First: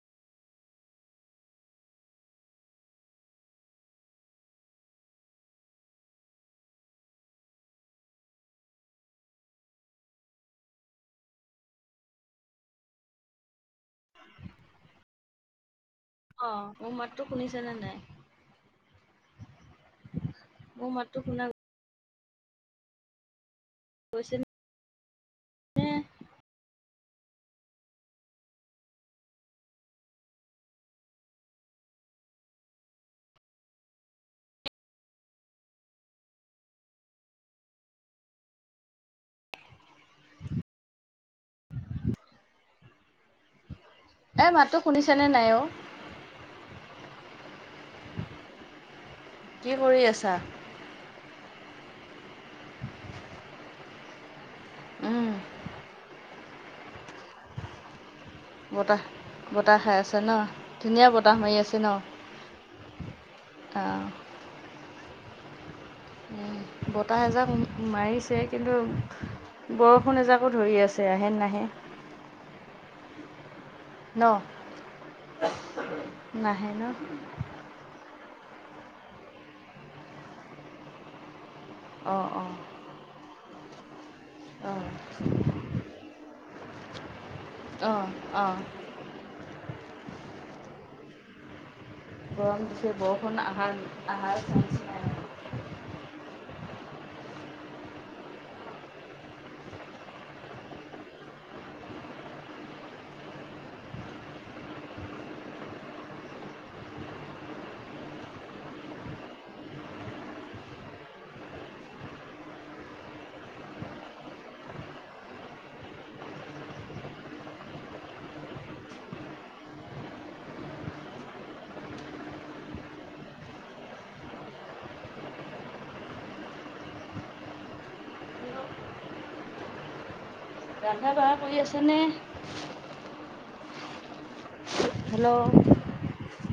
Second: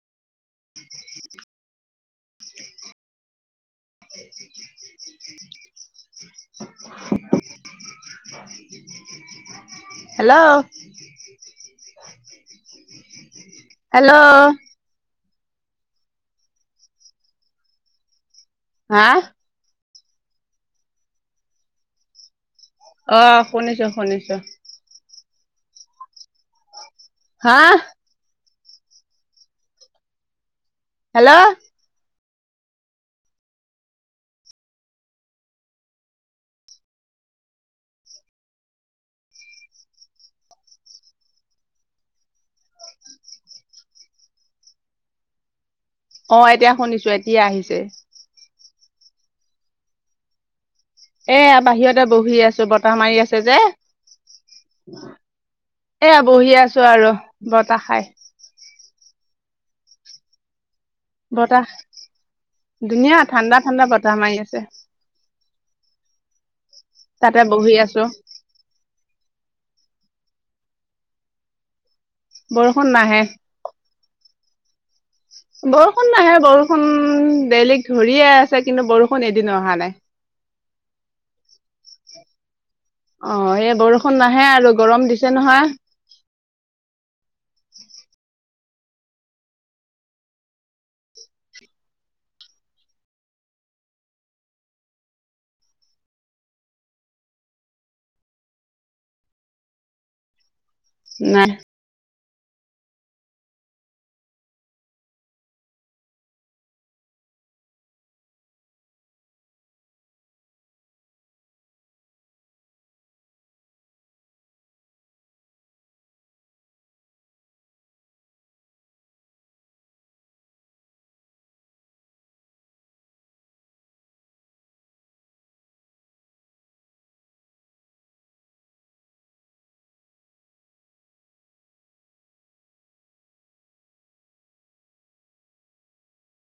[inaudible] [inaudible] Hello. Hello অ মোৰ মাততো শুনিছেনে নাই হা মোৰ মাতটো শুনা অ শুনিছো শুনিছো। উম হা হেল্ল' এ মাতো শুনিচানে নাই অ অ এতিয়া শুনিছো এতিয়া আহিছে। কি কৰি আছা? এয়া বাহিৰতে বহি আছো বতাহ মাৰি আছে যে। উম, এয়া বহি আছো আৰু বতাহ খাই। বা বতাহে আছে ন ধুনীয়া বতাহ মাৰি আছে ন ধুনীয়া ঠাণ্ডা অ। ঠাণ্ডা বতাহ মাৰি আছে বতাহ তাতে এজাক বহি আছো মাৰিছে কিন্তু। বৰষুণ এজাকো ধৰি আছে আহে নাহে। বৰষুণ নাহে। নহ বৰষুণ নাহে বৰষুণ বেলেগ ধৰিয়ে আছে কিন্তু বৰষুণ এদিনো অহা নাই। অ অ অ এই বৰষুণ নাহে আৰু অ', গৰম দিছে নহয়। অ অ গৰম দিছে বৰষুণ আহাৰ আহাৰ চাই নাই ৰন্ধা বঢ়া কৰি আছেনে? হেল্ল'